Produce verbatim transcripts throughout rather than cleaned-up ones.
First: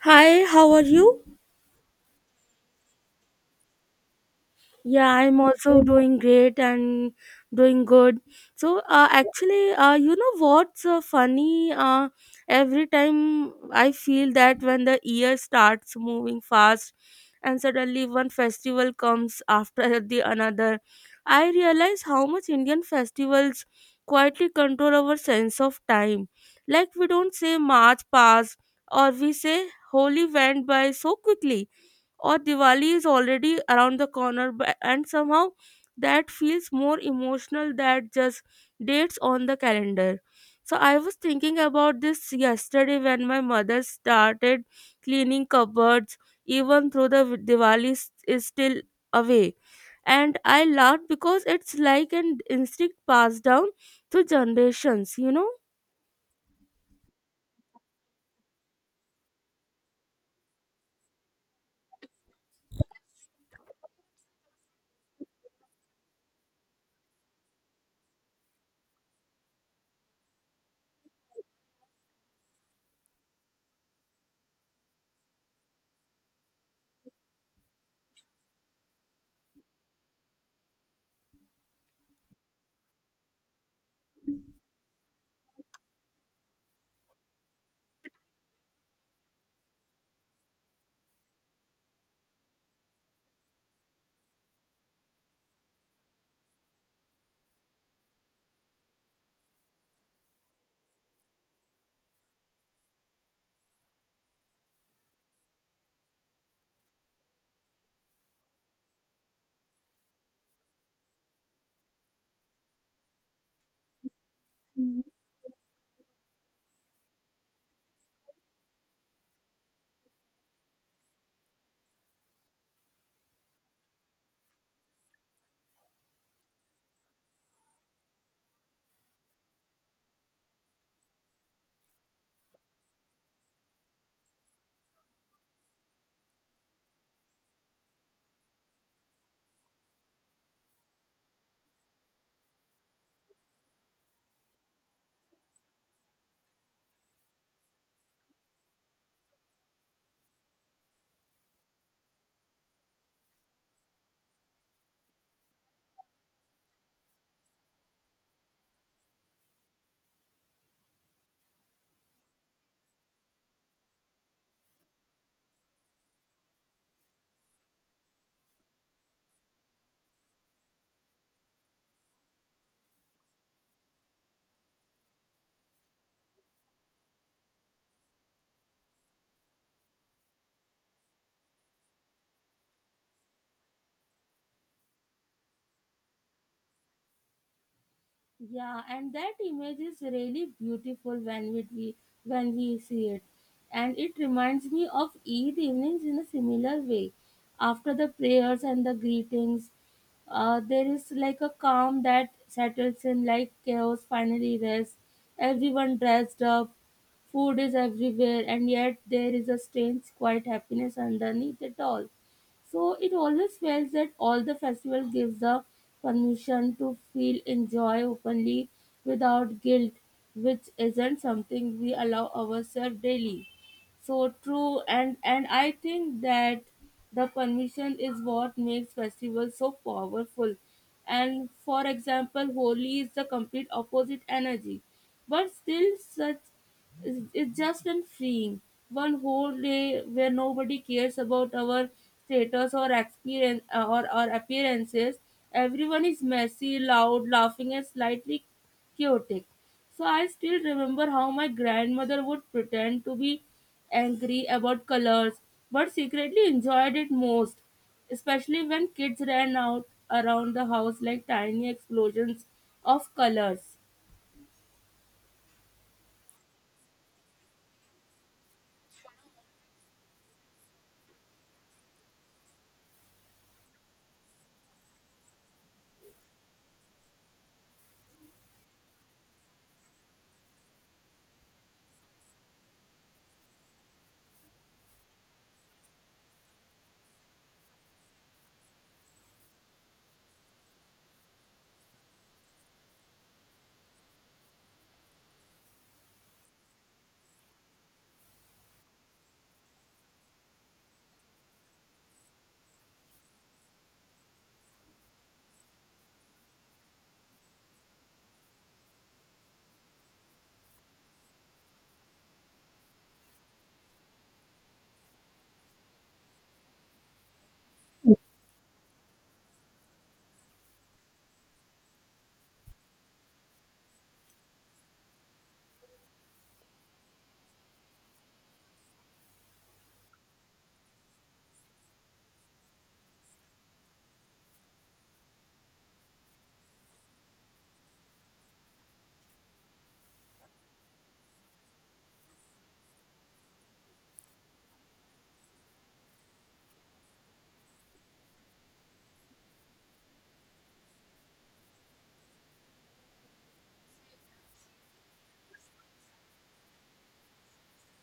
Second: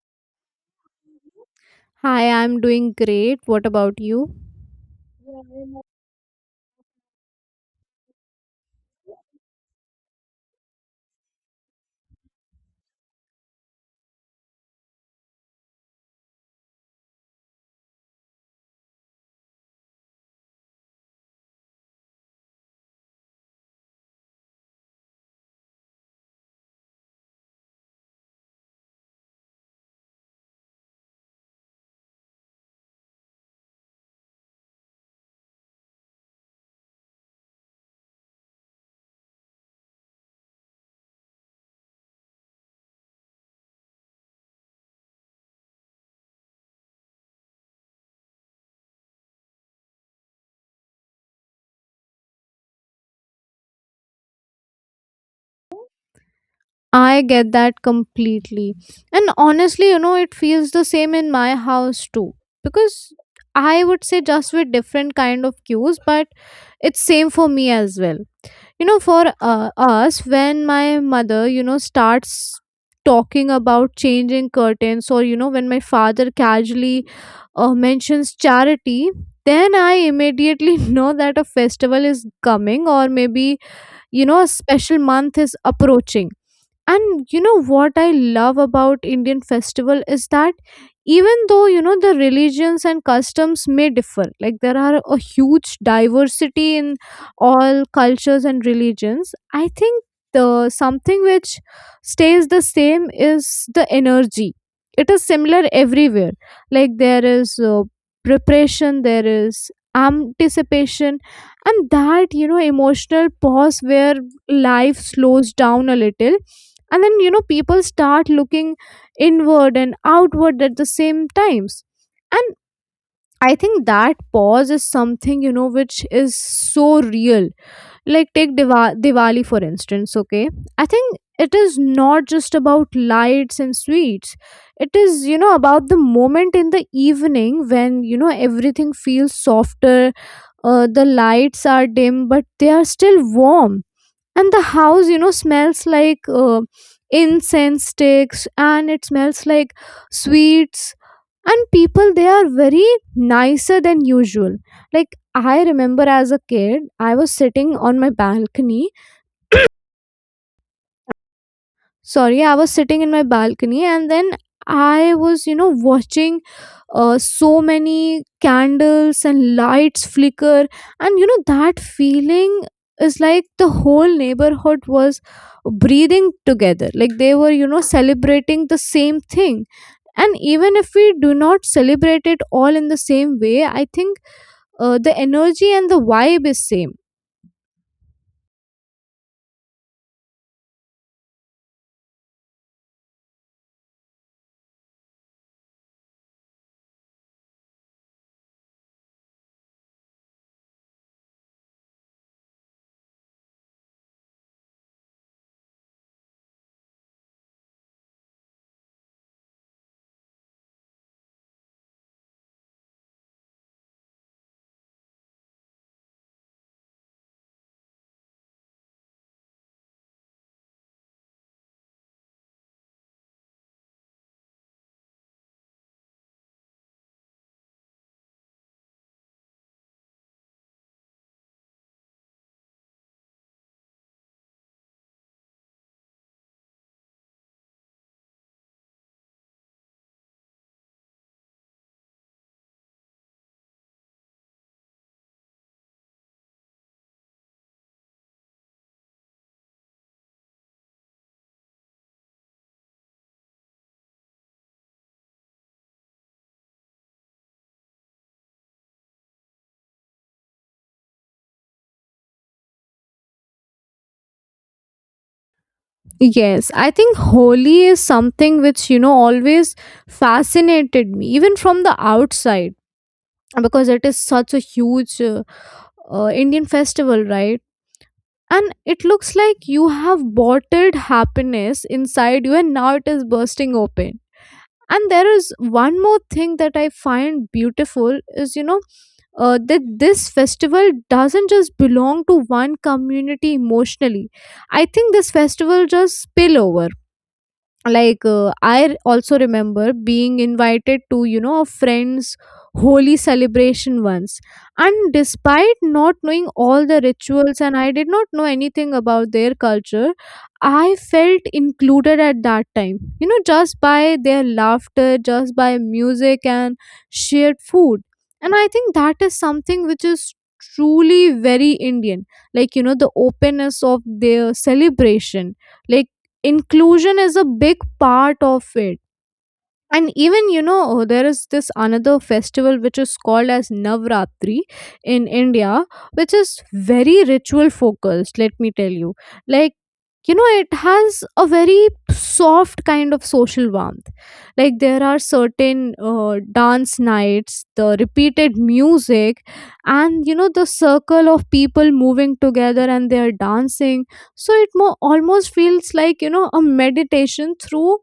Hi, how are you? Hi, I'm doing great. What about you? Yeah, I'm also doing great and doing good. So, uh, actually, uh, you know what's uh, funny? Uh, every time I feel that when the year starts moving fast and suddenly one festival comes after the another, I realize how much Indian festivals quietly control our sense of time. Like, we don't say March passed or we say Holy went by so quickly or Diwali is already around the corner, bu- and somehow that feels more emotional than just dates on the calendar. So I was thinking about this yesterday when my mother started cleaning cupboards, even though the Diwali is is still away. And I laughed because it's like an instinct passed down through generations, you know? I get that completely. And honestly, you know, it feels the same in my house too. Because I would say just with different kind of cues, but it's same for me as well. you know for uh, us when my mother you know starts talking about changing curtains or you know when my father casually uh, mentions charity, then I immediately know that a festival is coming, or maybe you know a special month is approaching. And you know what, I love about Indian festival is that even though you know the religions and customs may differ, like there are a huge diversity in all cultures and religions, I think the something which stays the same is the energy. It is similar everywhere. Like there is uh, preparation, there is anticipation, and that you know emotional pause where life slows down a little, and then you know people start looking inward and outward at the same times. And I think that pause is something, you know which is so real. Like take Diva- diwali for instance, okay, I think it is not just about lights and sweets. It is, you know about the moment in the evening when you know everything feels softer. Uh, the lights are dim, but they are still warm, and the house you know smells like uh, incense sticks, and it smells like sweets. And people, they are very nicer than usual. Like I remember as a kid, I was sitting on my balcony, sorry, I was sitting in my balcony, and then I was you know watching uh, so many candles and lights flicker. And you know that feeling is like the whole neighborhood was breathing together, like they were you know celebrating the same thing. And even if we do not celebrate it all in the same way, I think uh, the energy and the vibe is same. Yeah, and that image is really beautiful when we we- when we see it, and it reminds me of Eid evenings in a similar way. After the prayers and the greetings, uh, there is like a calm that settles in, like chaos finally rests. Everyone dressed up, food is everywhere, and yet there is a strange, quiet happiness underneath it all. So it always felt that all the festival gives the permission to feel enjoy openly without guilt, which isn't something we allow ourselves daily. So true, and and I think that the permission is what makes festivals so powerful. And for example, Holi is the complete opposite energy, but still such it's it's just and freeing. One whole day where nobody cares about our status or experience uh, or our appearances. Everyone is messy, loud, laughing, and slightly chaotic. So I still remember how my grandmother would pretend to be angry about colors, but secretly enjoyed it most, especially when kids ran out around the house like tiny explosions of colors. Yes, I think Holi is something which, you know, always fascinated me, even from the outside, because it is such a huge uh, uh, Indian festival, right? And it looks like you have bottled happiness inside you, and now it is bursting open. And there is one more thing that I find beautiful is, you know, uh, that this festival doesn't just belong to one community emotionally. I think this festival just spill over, like uh, I also remember being invited to you know a friend's holy celebration once. And despite not knowing all the rituals, and I did not know anything about their culture, I felt included at that time, you know just by their laughter, just by music and shared food. And I think that is something which is truly very Indian, like you know the openness of their celebration. Like inclusion is a big part of it. And even, you know, uh, there is this another festival which is called as Navratri in India, which is very ritual focused, let me tell you. Like, you know, it has a very soft kind of social warmth. Like, there are certain uh, dance nights, the repeated music, and, you know, the circle of people moving together and they're dancing. So it more, almost feels like, you know, a meditation through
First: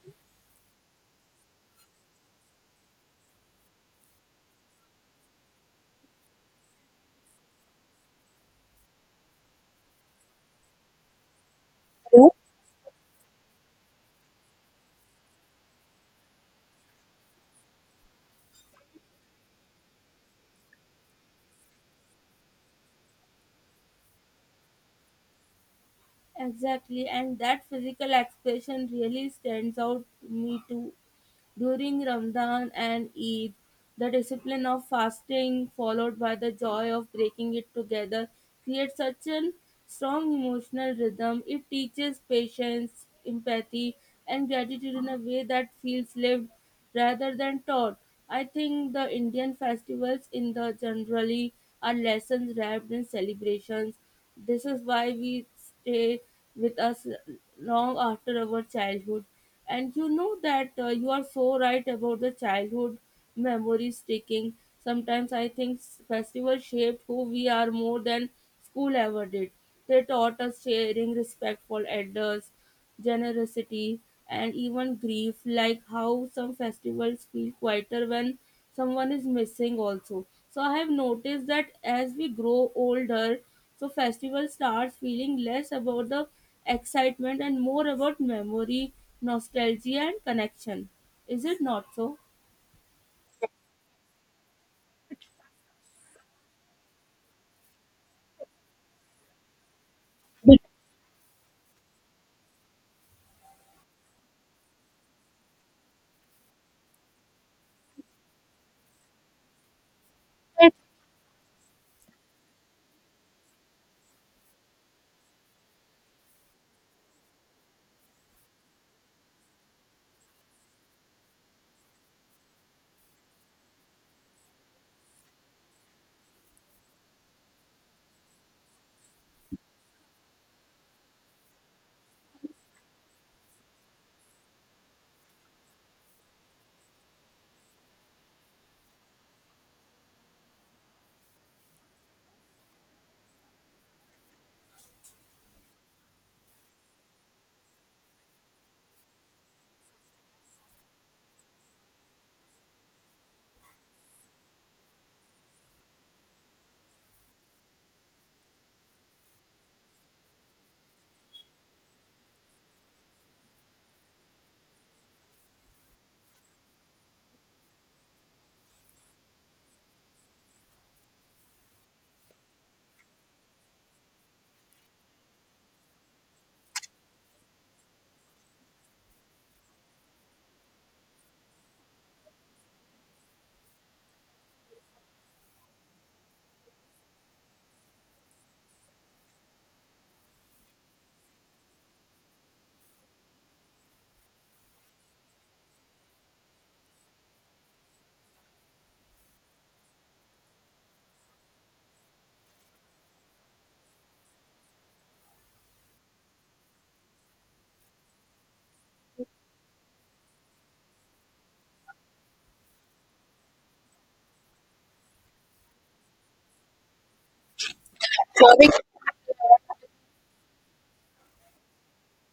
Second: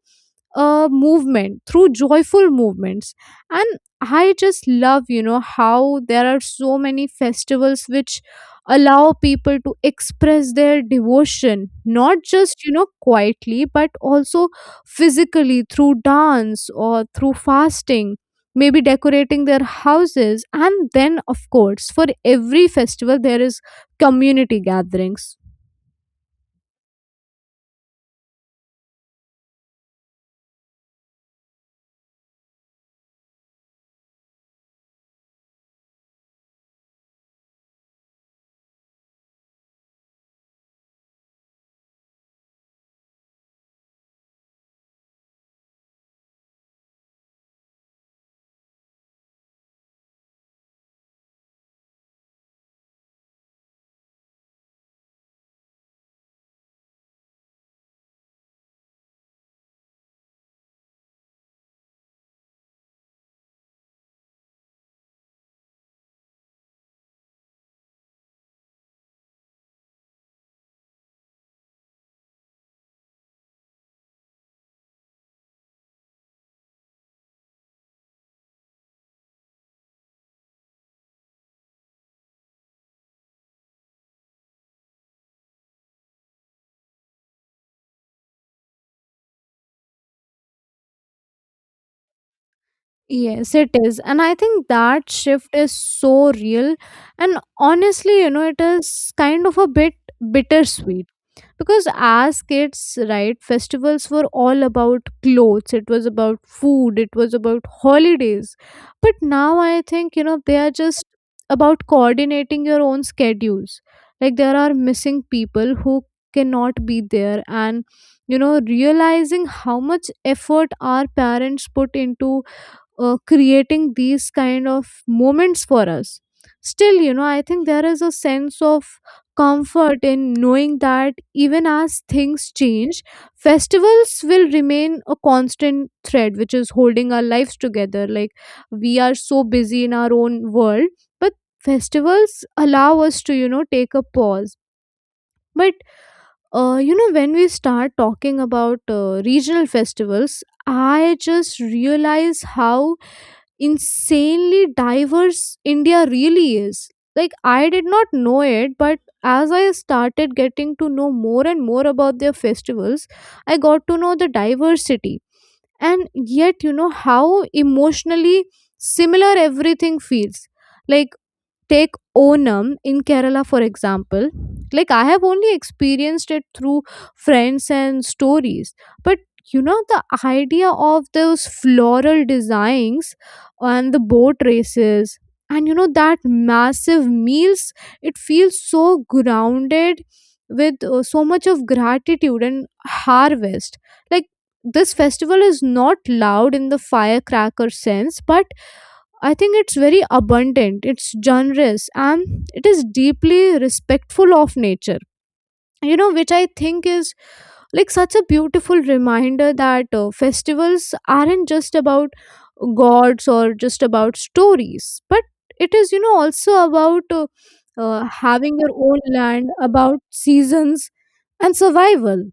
uh, movement, through joyful movements. And I just love, you know how there are so many festivals which allow people to express their devotion, not just you know quietly, but also physically, through dance or through fasting, maybe decorating their houses, and then of course for every festival there is community gatherings. Exactly, and that physical expression really stands out to me too. During Ramadan and Eid, the discipline of fasting followed by the joy of breaking it together creates such a strong emotional rhythm. It teaches patience, empathy, and gratitude in a way that feels lived rather than taught. I think the Indian festivals in the generally are lessons wrapped in celebrations. This is why we stay with us long after our childhood. And you know that uh, you are so right about the childhood memories sticking. Sometimes I think s- festivals shaped who we are more than school ever did. They taught us sharing, respect for elders, generosity, and even grief, like how some festivals feel quieter when someone is missing, also. So, I have noticed that as we grow older, so festival starts feeling less about the excitement and more about memory, nostalgia, and connection. Is it not so? Yes, it is. And I think that shift is so real. And honestly, you know, it is kind of a bit bittersweet, because as kids, right, festivals were all about clothes, it was about food, it was about holidays. But now I think, you know, they are just about coordinating your own schedules. Like there are missing people who cannot be there, and you know realizing how much effort our parents put into uh, creating these kind of moments for us. Still, you know I think there is a sense of comfort in knowing that even as things change, festivals will remain a constant thread which is holding our lives together. Like we are so busy in our own world, but festivals allow us to, you know take a pause. But uh, you know when we start talking about uh, regional festivals, I just realize how insanely diverse India really is. Like, I did not know it, but as I started getting to know more and more about their festivals, I got to know the diversity. And yet, you know, how emotionally similar everything feels. Like, take Onam in Kerala, for example, like I have only experienced it through friends and stories. But you know, the idea of those floral designs, and the boat races, and you know, that massive meals, it feels so grounded with uh, so much of gratitude and harvest. Like, this festival is not loud in the firecracker sense, but I think it's very abundant, it's generous, and it is deeply respectful of nature. You know, which I think is like such a beautiful reminder that uh, festivals aren't just about gods or just about stories, but it is, you know, also about uh, uh, having your own land, about seasons and survival.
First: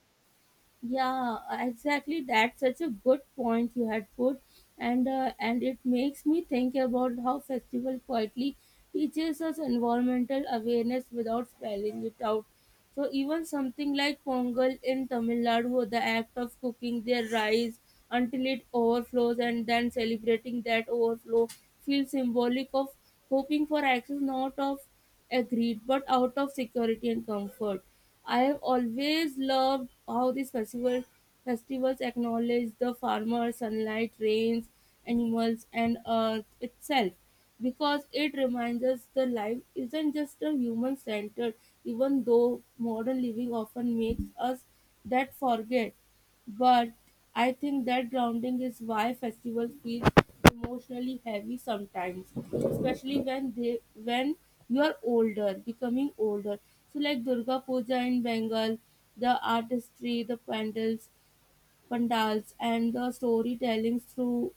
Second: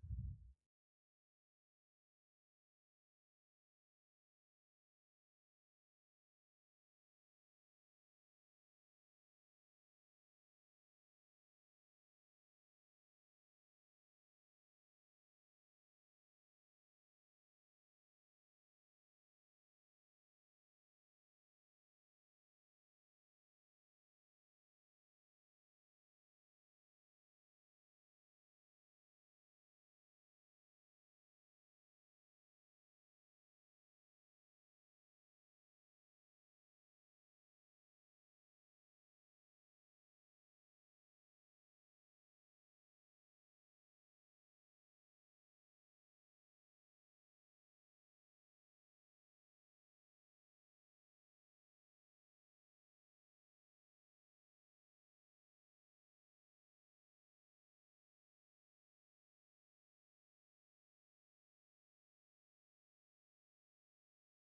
Yeah, uh, exactly. That's such a good point you had put, and uh, and it makes me think about how festival quietly teaches us environmental awareness without spelling it out. So even something like Pongal in Tamil Nadu, the act of cooking their rice until it overflows and then celebrating that overflow feels symbolic of hoping for access not of agreed but out of security and comfort. I have always loved how these festival festivals acknowledge the farmer, sunlight, rains, animals, and earth itself, because it reminds us the life isn't just a human centered, even though modern living often makes us that forget. But I think that grounding is why festivals feel emotionally heavy sometimes, especially when they when you are older, becoming older. So like Durga Puja in Bengal, the artistry, the pandals, pandals, and the storytelling through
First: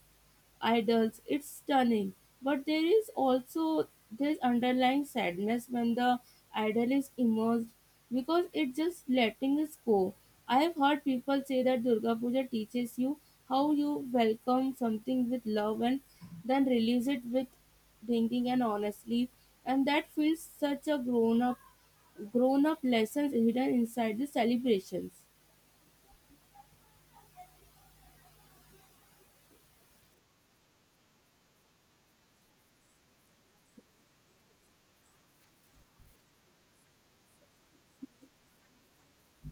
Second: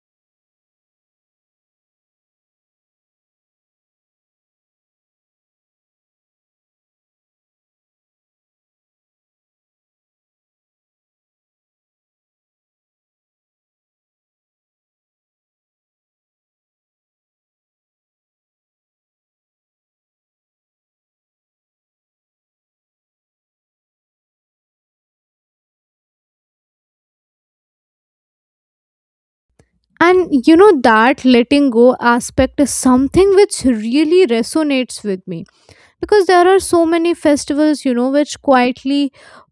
idols. It's stunning. But there is also this underlying sadness when the idol is immersed because it's just letting us go. I have heard people say that Durga Puja teaches you how you welcome something with love and then release it with thinking and honestly. And that feels such a grown up grown up lessons hidden inside the celebrations. And you know, that letting go aspect is something which really resonates with me, because there are so many festivals, you know which quietly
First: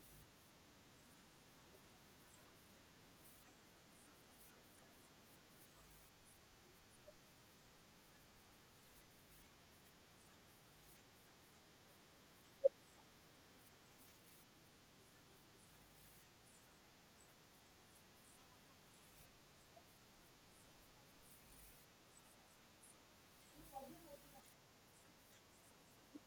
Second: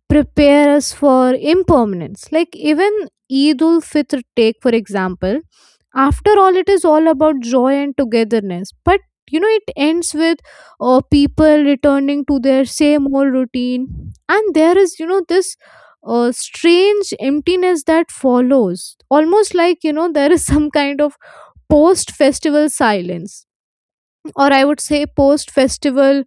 prepare us for impermanence. Like even eid ul fitr, take for example, after all it is all about joy and togetherness. But you know it ends with uh, people returning to their same old routine. And there is, you know this uh, strange emptiness that follows, almost like you know there is some kind of post festival silence, or I would say post festival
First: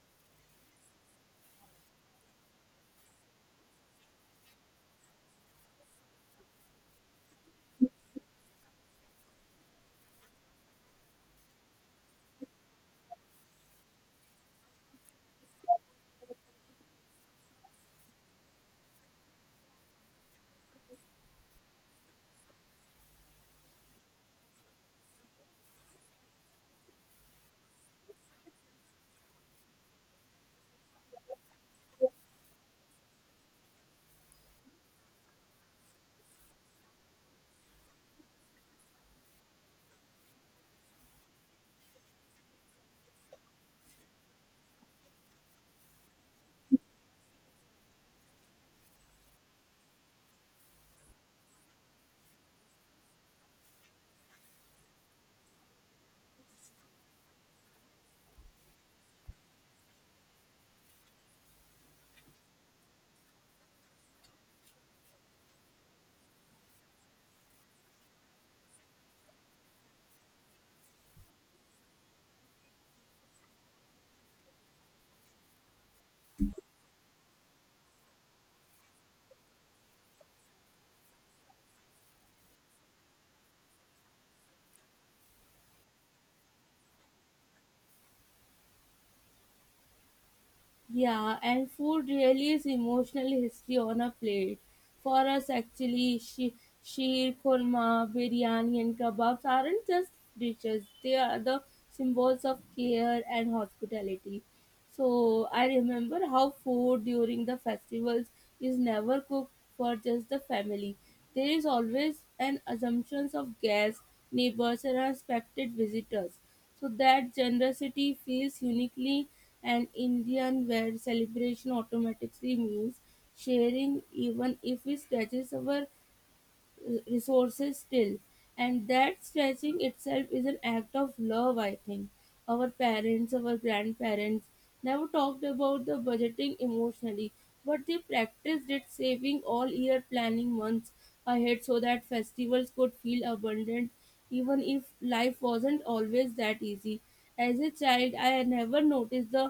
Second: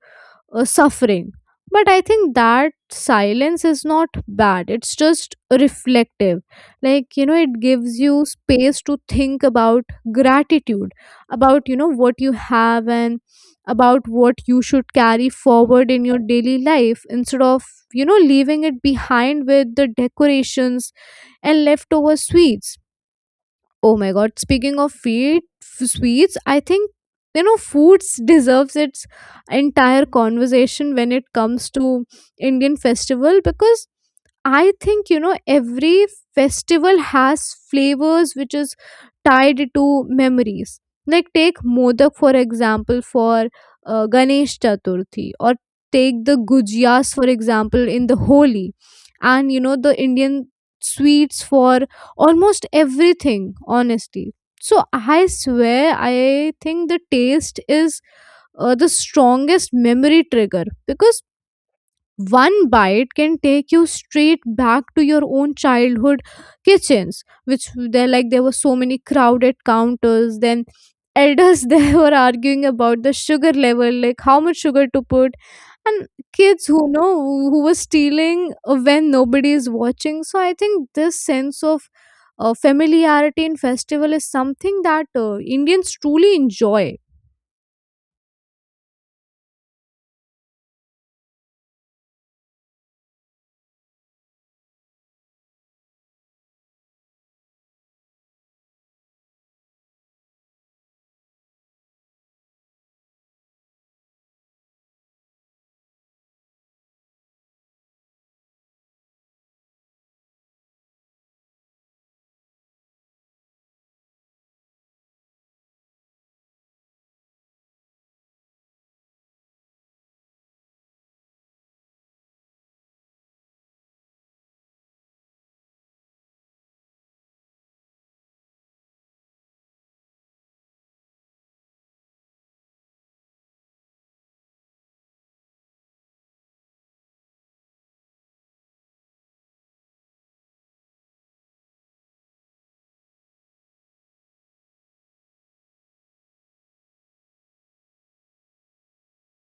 uh, suffering. But I think that silence is not bad, it's just reflective. Like, you know, it gives you space to think about gratitude, about, you know, what you have, and about what you should carry forward in your daily life, instead of, you know, leaving it behind with the decorations and leftover sweets. Oh my god, speaking of feet, f- sweets, I think you know foods deserves its entire conversation when it comes to Indian festival. Because I think, you know every festival has flavors which is tied to memories. Like take modak for example for uh, Ganesh Chaturthi, or take the gujiyas for example in the Holi. And you know the Indian sweets for almost everything, honestly. So I swear, I think the taste is uh, the strongest memory trigger, because one bite can take you straight back to your own childhood kitchens, which there, like there were so many crowded counters. Then elders they were arguing about the sugar level, like how much sugar to put, and kids who know who were stealing when nobody is watching. So I think this sense of uh, familiarity in festival is something that uh, Indians truly enjoy. Yeah, and food really is emotional history on a plate. For us, actually, she, sheer korma, biryani, and kebabs aren't just dishes, they are the symbols of care and hospitality. So, I remember how food during the festivals is never cooked for just the family. There is always an assumption of guests, neighbors, and respected visitors. So that generosity feels uniquely and Indian where celebration automatically means sharing even if we scratches our resources still and that stretching itself is an act of love. I think our parents, our grandparents never talked about the budgeting emotionally but they practiced it saving all year planning months ahead so that festivals could feel abundant even if life wasn't always that easy. As a child I never noticed the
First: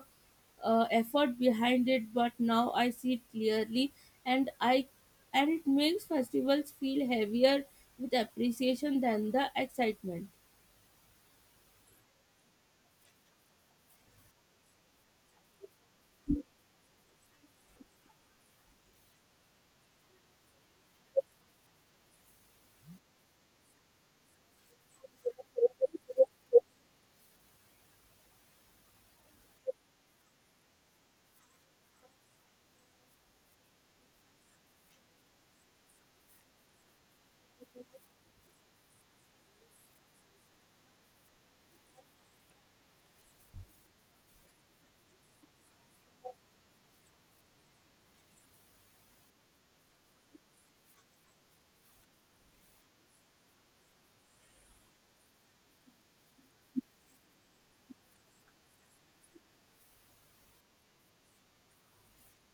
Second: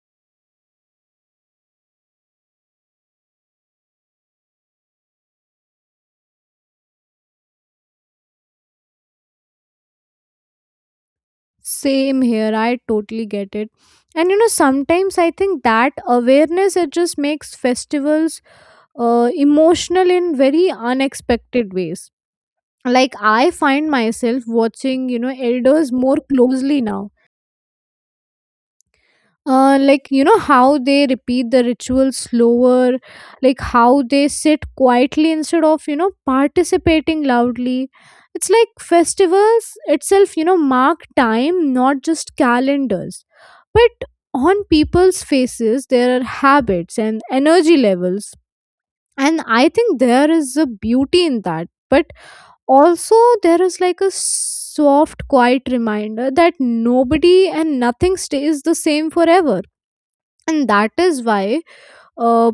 uh, effort behind it but now I see it clearly and i and it makes festivals feel heavier with appreciation than the excitement. Same here, I totally get it. And you know, sometimes I think that awareness, it just makes festivals uh, emotional in very unexpected ways. Like I find myself watching, you know, elders more closely now. Uh, like you know how they repeat the ritual slower, like how they sit quietly instead of you know participating loudly. It's like festivals itself, you know mark time, not just calendars, but on people's faces, there are habits and energy levels. And I think there is a beauty in that, but also there is like a soft quiet reminder that nobody and nothing stays the same forever. And that is why uh,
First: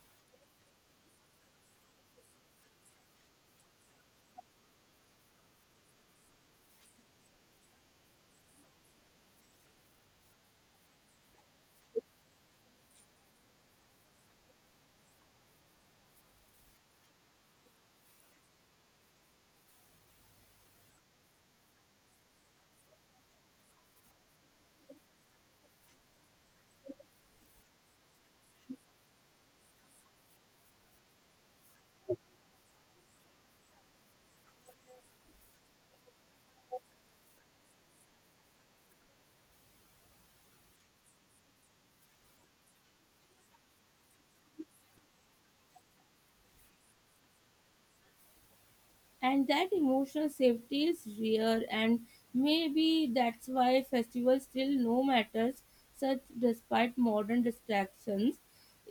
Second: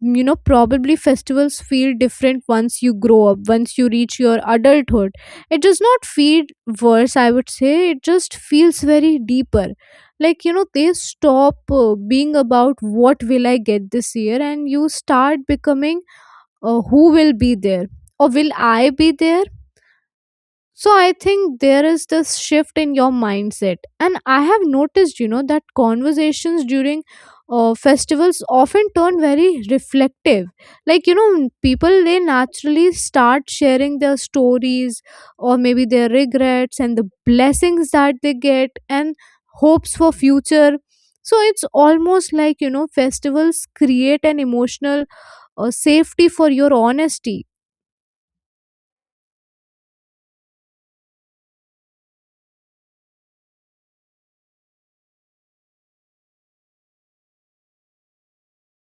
you know probably festivals feel different once you grow up, once you reach your adulthood. It does not feel worse, I would say, it just feels very deeper. Like you know they stop uh, being about what will I get this year, and you start becoming uh, who will be there, or will I be there. So I think there is this shift in your mindset. And I have noticed, you know, that conversations during uh, festivals often turn very reflective. Like, you know, people they naturally start sharing their stories, or maybe their regrets and the blessings that they get, and hopes for future. So it's almost like, you know, festivals create an emotional uh, safety for your honesty. And that emotional safety is rare and maybe that's why festivals still no matters such despite modern distractions,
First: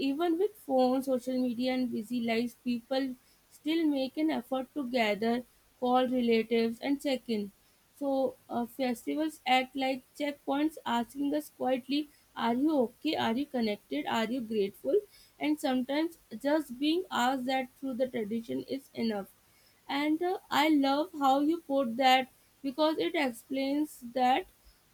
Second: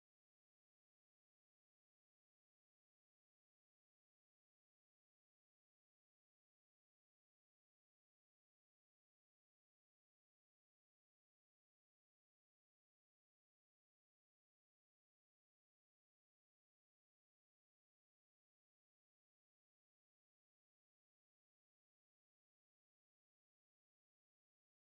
even with phones, social media and busy lives, people still make an effort to gather, call relatives and check in. So uh, festivals act like checkpoints asking us quietly, are you okay, are you connected, are you grateful? And sometimes just being asked that through the tradition is enough. And uh, I love how you put that because it explains that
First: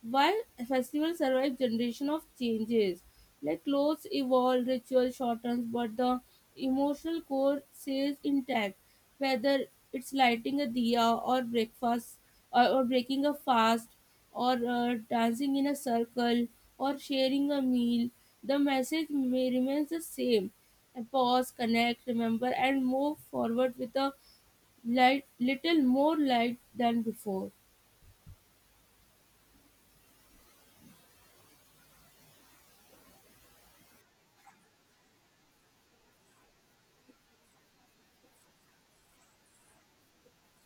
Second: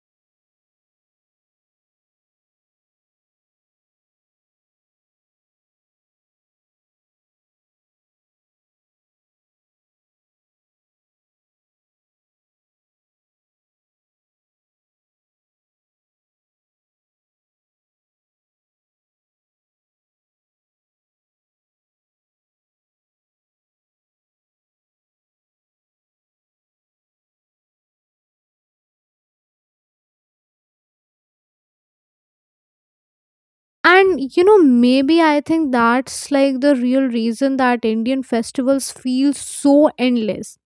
why festivals survive generation of changes, like clothes evolve, ritual shortens, but the emotional core stays intact. Whether it's lighting a diya or breakfast or, or breaking a fast or uh, dancing in a circle or sharing a meal, the message may remains the same, and pause, connect, remember and move forward with a light, little more light than before. And you know, maybe I think that's like the real reason that Indian festivals feel so endless,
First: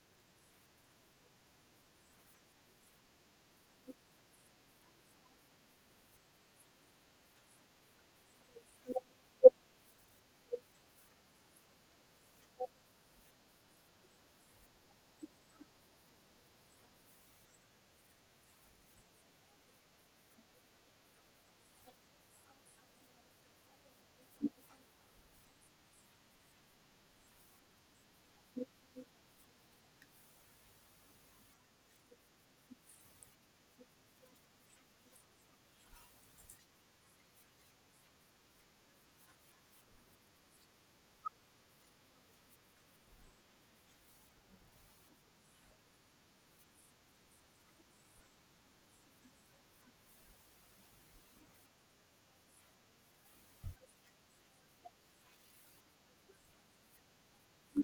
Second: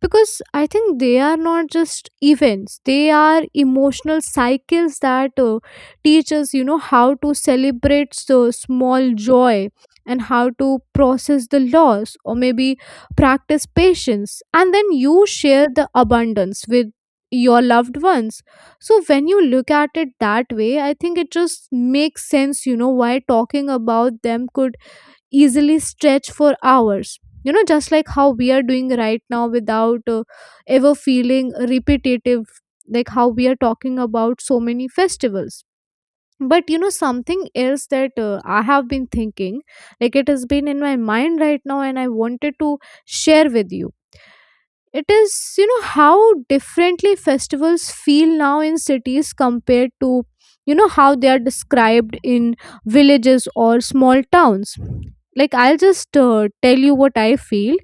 because I think they are not just events, they are emotional cycles that uh, teach us, you know, how to celebrate the small joy and how to process the loss, or maybe practice patience, and then you share the abundance with your loved ones. So when you look at it that way, I think it just makes sense, you know, why talking about them could easily stretch for hours, you know, just like how we are doing right now without uh, ever feeling repetitive, like how we are talking about so many festivals. But you know, something else that uh, I have been thinking, like it has been in my mind right now, and I wanted to share with you, it is, you know, how differently festivals feel now in cities compared to, you know, how they are described in villages or small towns. Like, I'll just uh, tell you what I feel.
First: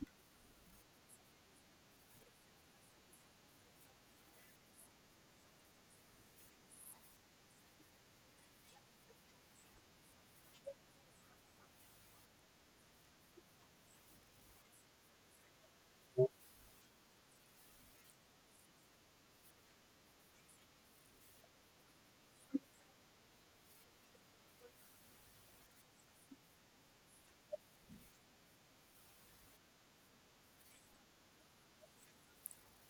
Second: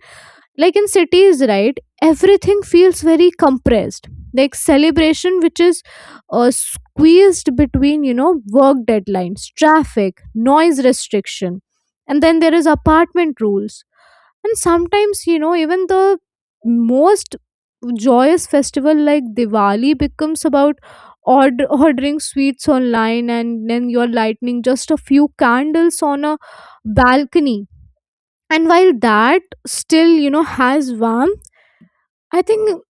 Like in cities, right, everything feels very compressed, like celebration which is uh, squeezed between, you know, work deadlines, traffic noise restriction, and then there is apartment rules. And sometimes, you know, even the most joyous festival like diwali becomes about ord- ordering sweets online, and then you're lighting just a few candles on a balcony. And while that still, you know, has warmth, i think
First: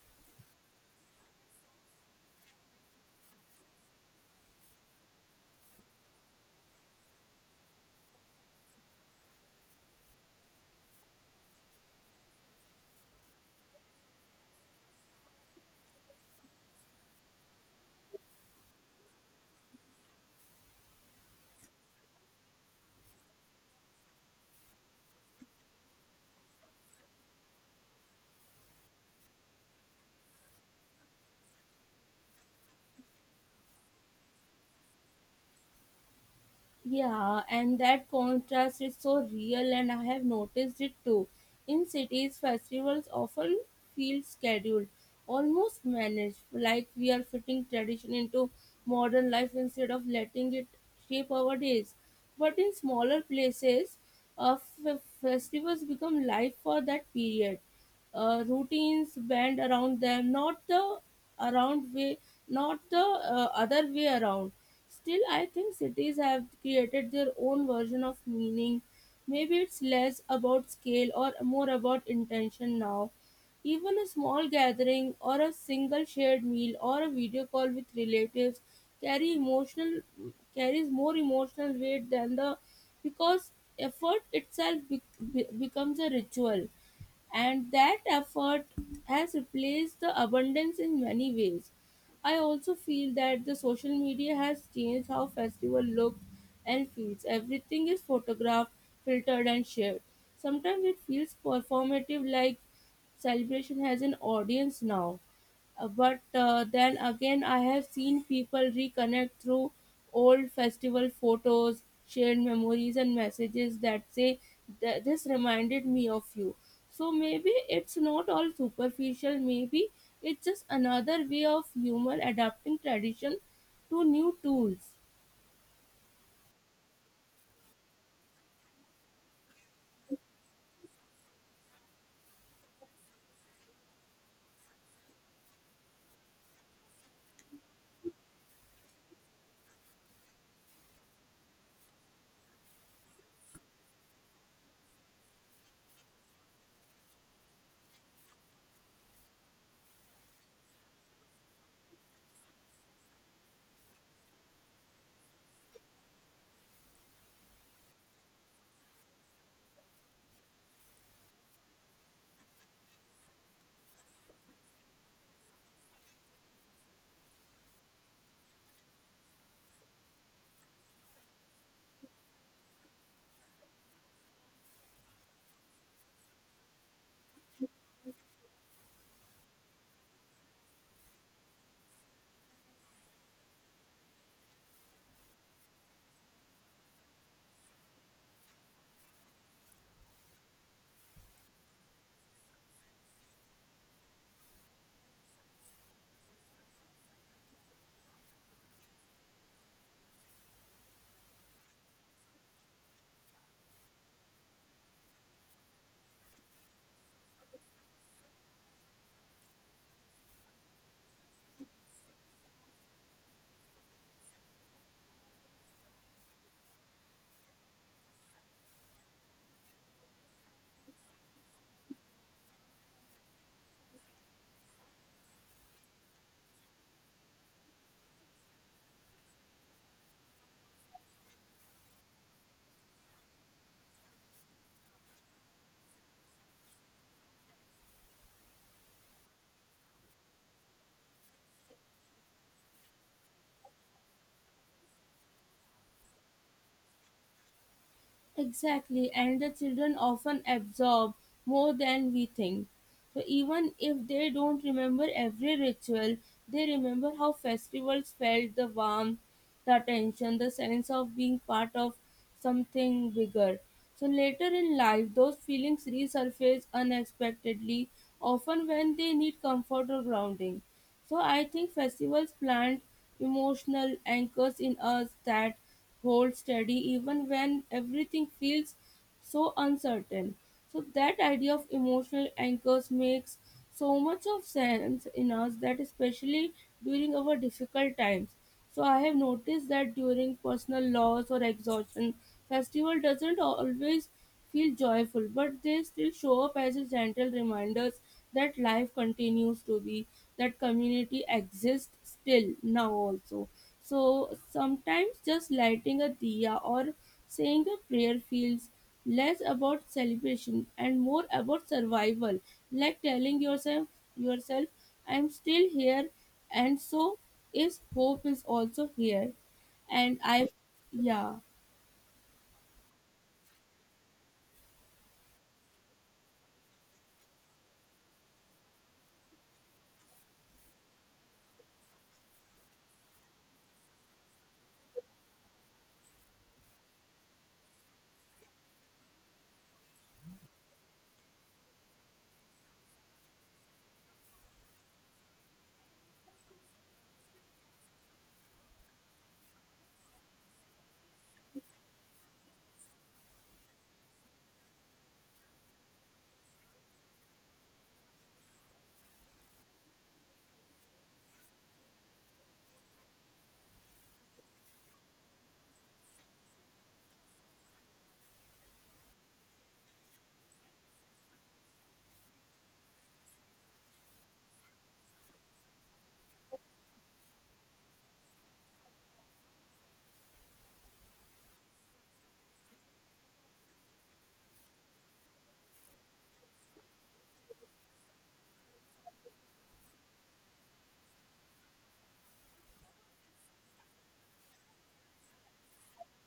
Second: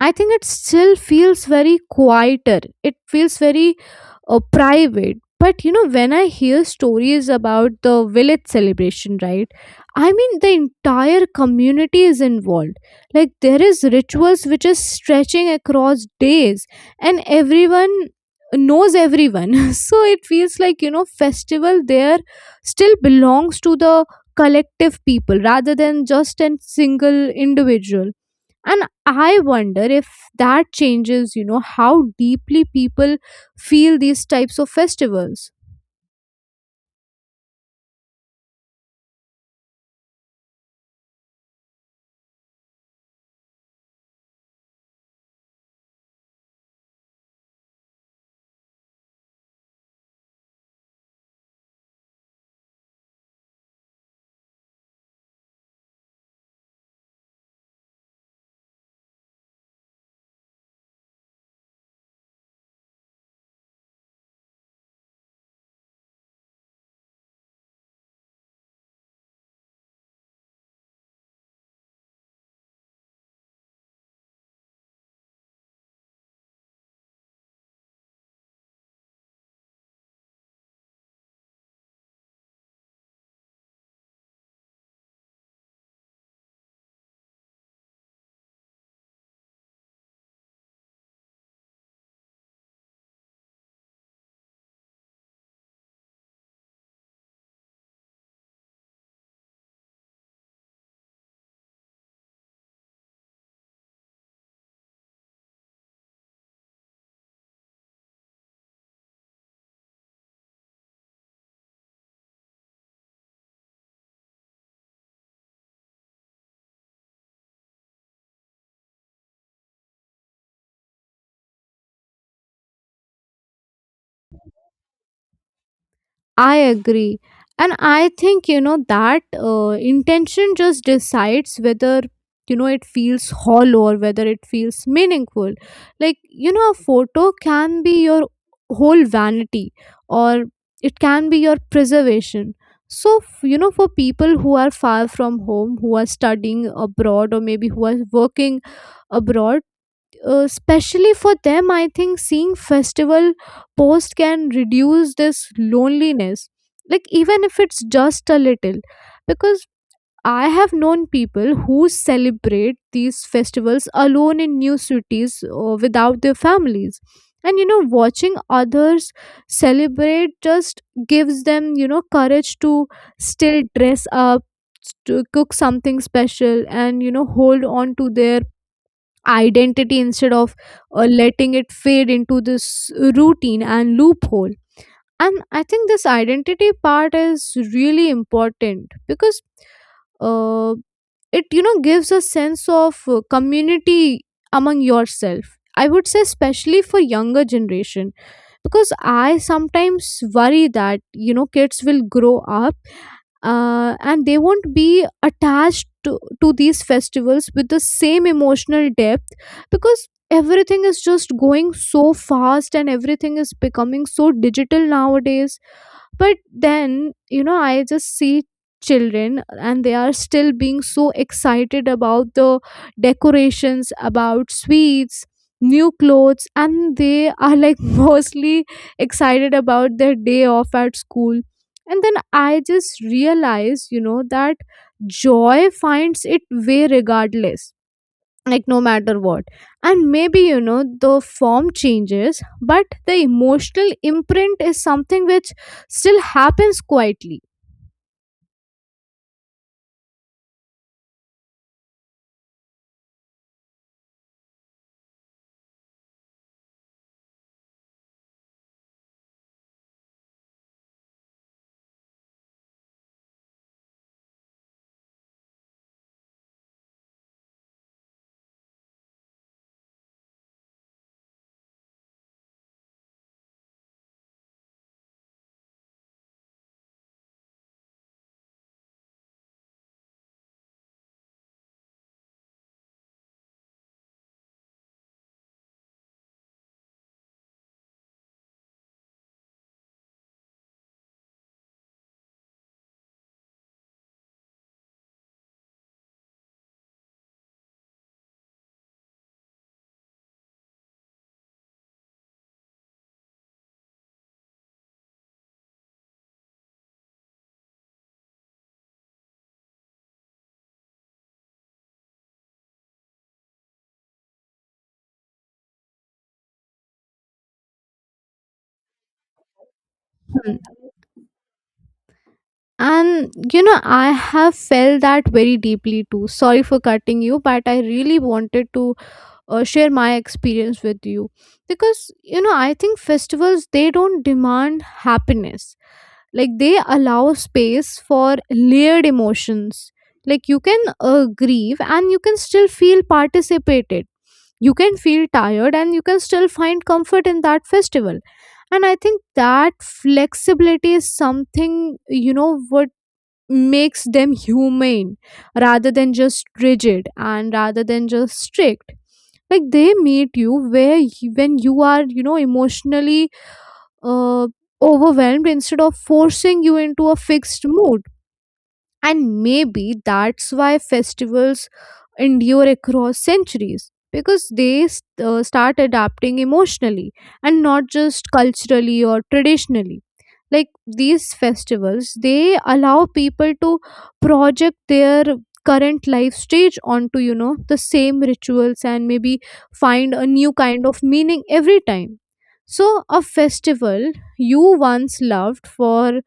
I think it still feels very quieter. It feels very uh, private. But you know, when I hear stories about the village celebration, right? I mean, the entire community is involved. Like there is rituals which is stretching across days, and everyone knows everyone. So it feels like, you know, festival there still belongs to the collective people rather than just a single individual, and I wonder if that changes, you know, how deeply people feel these types of festivals. Yeah, and that contrast is so real, and I have noticed it too. In cities, festivals often feel scheduled, almost managed, like we are fitting tradition into modern life instead of letting it shape our days. But in smaller places, uh, f- festivals become life for that period. Uh, routines bend around them, not the around way, not the uh, other way around. Still, I think cities have created their own version of meaning. Maybe it's less about scale or more about intention now. Even a small gathering or a single shared meal or a video call with relatives carry emotional carries more emotional weight than the because effort itself be, be- becomes a ritual, and that effort has replaced the abundance in many ways. I also feel that the social media has changed how festival looks and feels. Everything is photographed, filtered, and shared. Sometimes it feels performative, like celebration has an audience now. Uh, but uh, then again, I have seen people reconnect through old festival photos, shared memories, and messages that say, "Th- This reminded me of you." So maybe it's not all superficial, maybe it's just another way of human adapting tradition to new tools. I agree. And I think, you know, that uh, intention just decides whether, you know, it feels hollow or whether it feels meaningful. Like, you know, a photo can be your whole vanity, or it can be your preservation. So, f- you know, for people who are far from home, who are studying abroad, or maybe who are working abroad, uh, especially for them, I think seeing festival post can reduce this loneliness, like even if it's just a little, because I have known people who celebrate these festivals alone in new cities or without their families. And you know, watching others celebrate just gives them, you know, courage to still dress up, to cook something special, and you know, hold on to their identity instead of uh, letting it fade into this routine and loophole. And I think this identity part is really important, because uh, it, you know, gives a sense of uh, community among yourself. I would say especially for younger generation, because I sometimes worry that, you know, kids will grow up uh, and they won't be attached to, to these festivals with the same emotional depth, because everything is just going so fast and everything is becoming so digital nowadays. But then, you know, I just see children and they are still being so excited about the decorations, about sweets, new clothes, and they are like mostly excited about their day off at school. And then I just realize, you know, that joy finds it way regardless, like no matter what. And maybe, you know, the form changes, but the emotional imprint is something which still happens quietly. Exactly, and the children often absorb more than we think. So even if they don't remember every ritual, they remember how festivals felt, the warmth, the attention, the sense of being part of something bigger. So later in life, those feelings resurface unexpectedly, often when they need comfort or grounding. So I think festivals plant emotional anchors in us that hold steady even when everything feels so uncertain. So that idea of emotional anchors makes so much of sense in us that especially during our difficult times. So I have noticed that during personal loss or exhaustion, festival doesn't always feel joyful, but they still show up as a gentle reminders that life continues to be, that community exists still now also. So sometimes just lighting a diya or saying a prayer feels less about celebration and more about survival, like telling yourself yourself, I'm still here and so is hope is also here, and I Hmm. yeah And you know, I have felt that very deeply too. Sorry for cutting you, but I really wanted to uh, share my experience with you, because you know, I think festivals, they don't demand happiness. Like they allow space for layered emotions. Like you can uh, grieve and you can still feel participated, you can feel tired and you can still find comfort in that festival. And I think that flexibility is something, you know what makes them humane, rather than just rigid and rather than just strict. Like they meet you where y- when you are, you know, emotionally uh, overwhelmed, instead of forcing you into a fixed mood. And maybe that's why festivals endure across centuries, because they s- uh, start adapting emotionally and not just culturally or traditionally. Like these festivals, they allow people to project their current life stage onto, you know, the same rituals and maybe find a new kind of meaning every time. So, a festival you once loved for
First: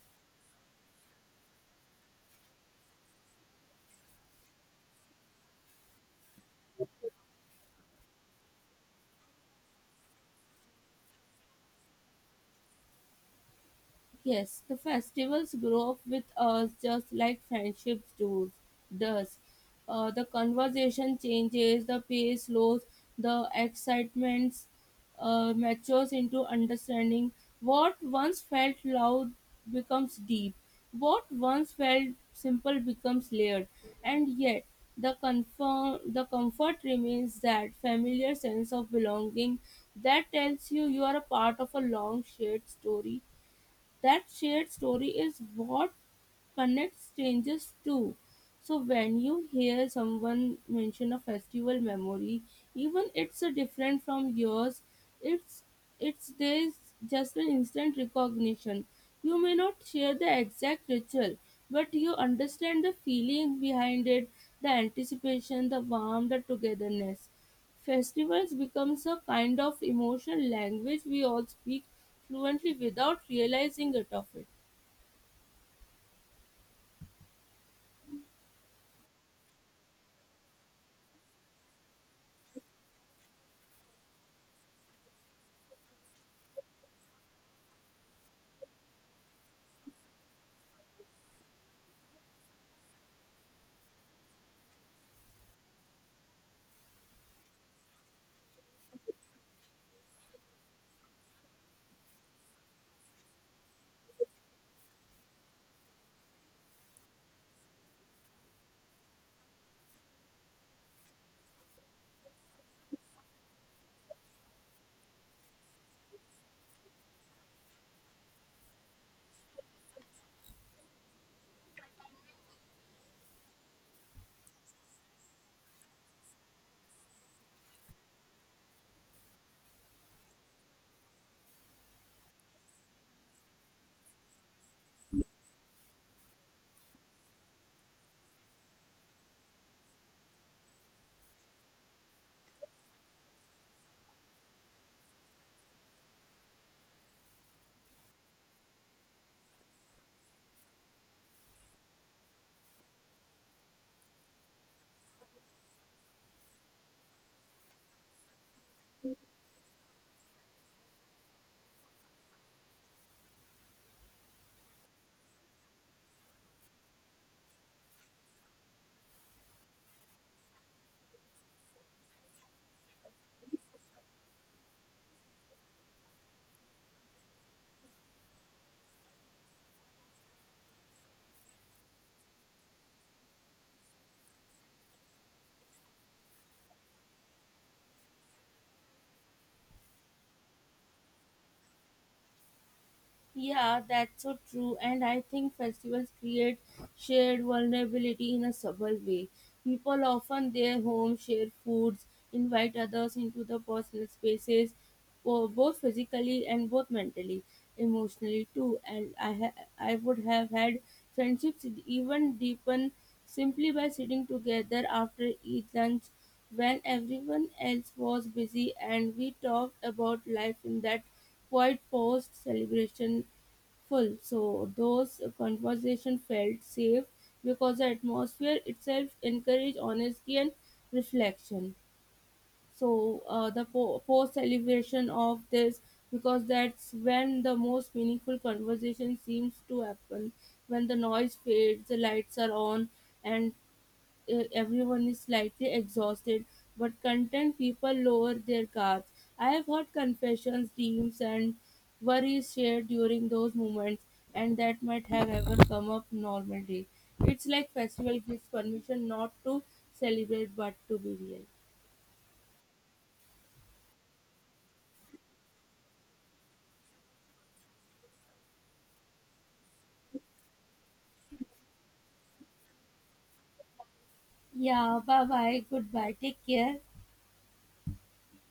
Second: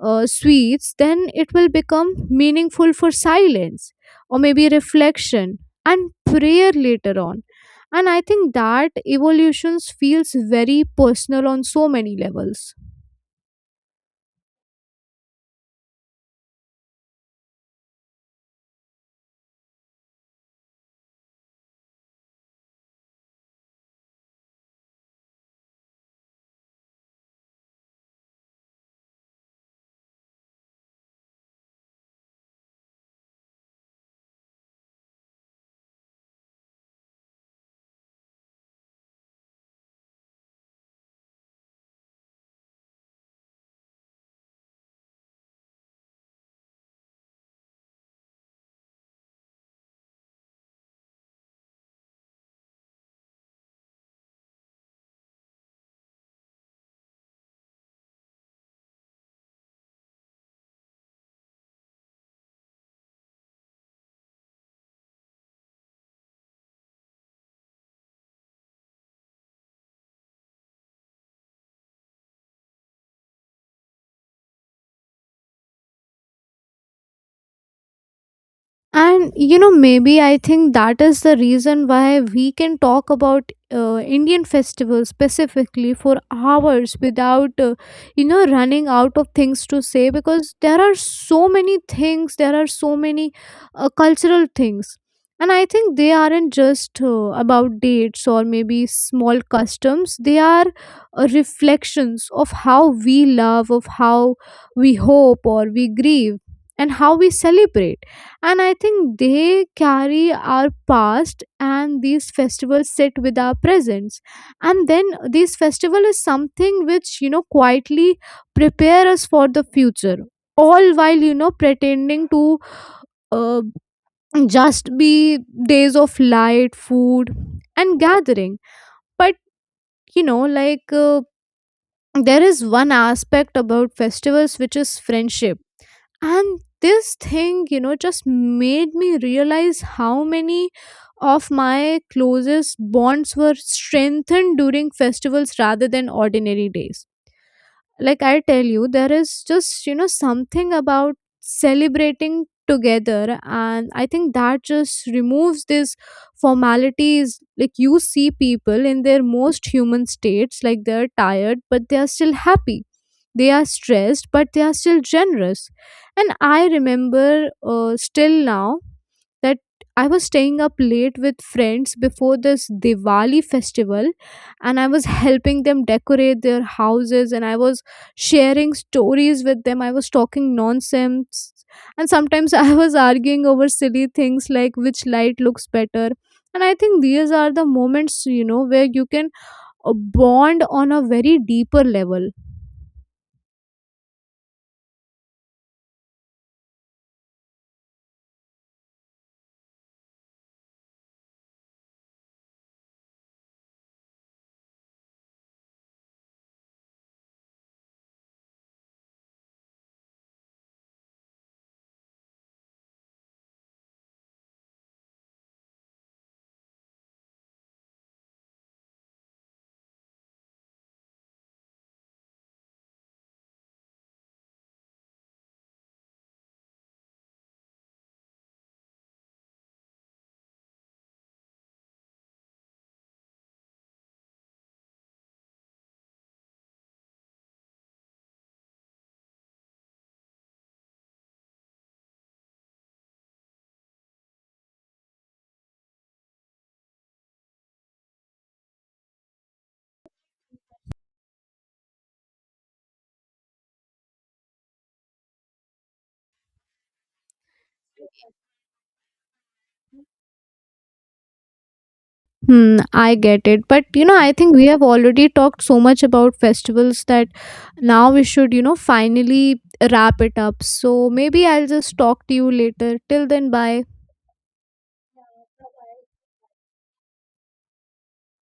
uh, sweets, then it will become meaningful for silence, or maybe reflection and prayer later on. And I think that evolutions feels very personal on so many levels. Yes, the festivals grow up with us just like friendships do, does. Uh, the conversation changes, the pace slows, the excitement uh, matures into understanding. What once felt loud becomes deep, what once felt simple becomes layered, and yet the, confirm, the comfort remains, that familiar sense of belonging that tells you you are a part of a long shared story. That shared story is what connects strangers too. So when you hear someone mention a festival memory, even it's a different from yours, it's it's there's just an instant recognition. You may not share the exact ritual, but you understand the feeling behind it, the anticipation, the warmth, the togetherness. Festivals becomes a kind of emotional language we all speak fluently without realizing it of it. And you know, maybe I think that is the reason why we can talk about uh, Indian festivals specifically for hours without, uh, you know, running out of things to say, because there are so many things, there are so many uh, cultural things. And I think they aren't just uh, about dates or maybe small customs, they are uh, reflections of how we love, of how we hope or we grieve, and how we celebrate. And I think they carry our past and these festivals sit with our presence, and then this festival is something which, you know, quietly prepare us for the future, all while, you know, pretending to uh, just be days of light food and gathering. But you know, like uh, there is one aspect about festivals which is friendship, and this thing, you know, just made me realize how many of my closest bonds were strengthened during festivals rather than ordinary days. Like I tell you, there is just, you know, something about celebrating together, and I think that just removes these formalities. Like you see people in their most human states, like they're tired but they are still happy, they are stressed, but they are still generous. And I remember uh, still now that I was staying up late with friends before this Diwali festival, and I was helping them decorate their houses, and I was sharing stories with them. I was talking nonsense. And sometimes I was arguing over silly things like which light looks better. And I think these are the moments, you know, where you can uh, bond on a very deeper level. Yeah, that's so true. And I think festivals create shared vulnerability in a subtle way. People often their home share foods, invite others into the personal spaces, bo- both physically and both mentally, emotionally too. And I ha- I would have had friendships even deepen simply by sitting together after each lunch when everyone else was busy and we talked about life in that quite post celebration full. So those conversation felt safe because the atmosphere itself encouraged honesty and reflection. So uh, the po- post celebration of this, because that's when the most meaningful conversation seems to happen, when the noise fades, the lights are on, and uh, everyone is slightly exhausted but content. People lower their guards. I have heard confessions, dreams and worries shared during those moments and that might have ever come up normally. It's like festival gives permission not to celebrate but to be real. Hmm, I get it. But you know, I think we have already talked so much about festivals that now we should, you know, finally wrap it up. So maybe I'll just talk to you later. Till then, bye. Yeah, bye bye. Goodbye. Take care.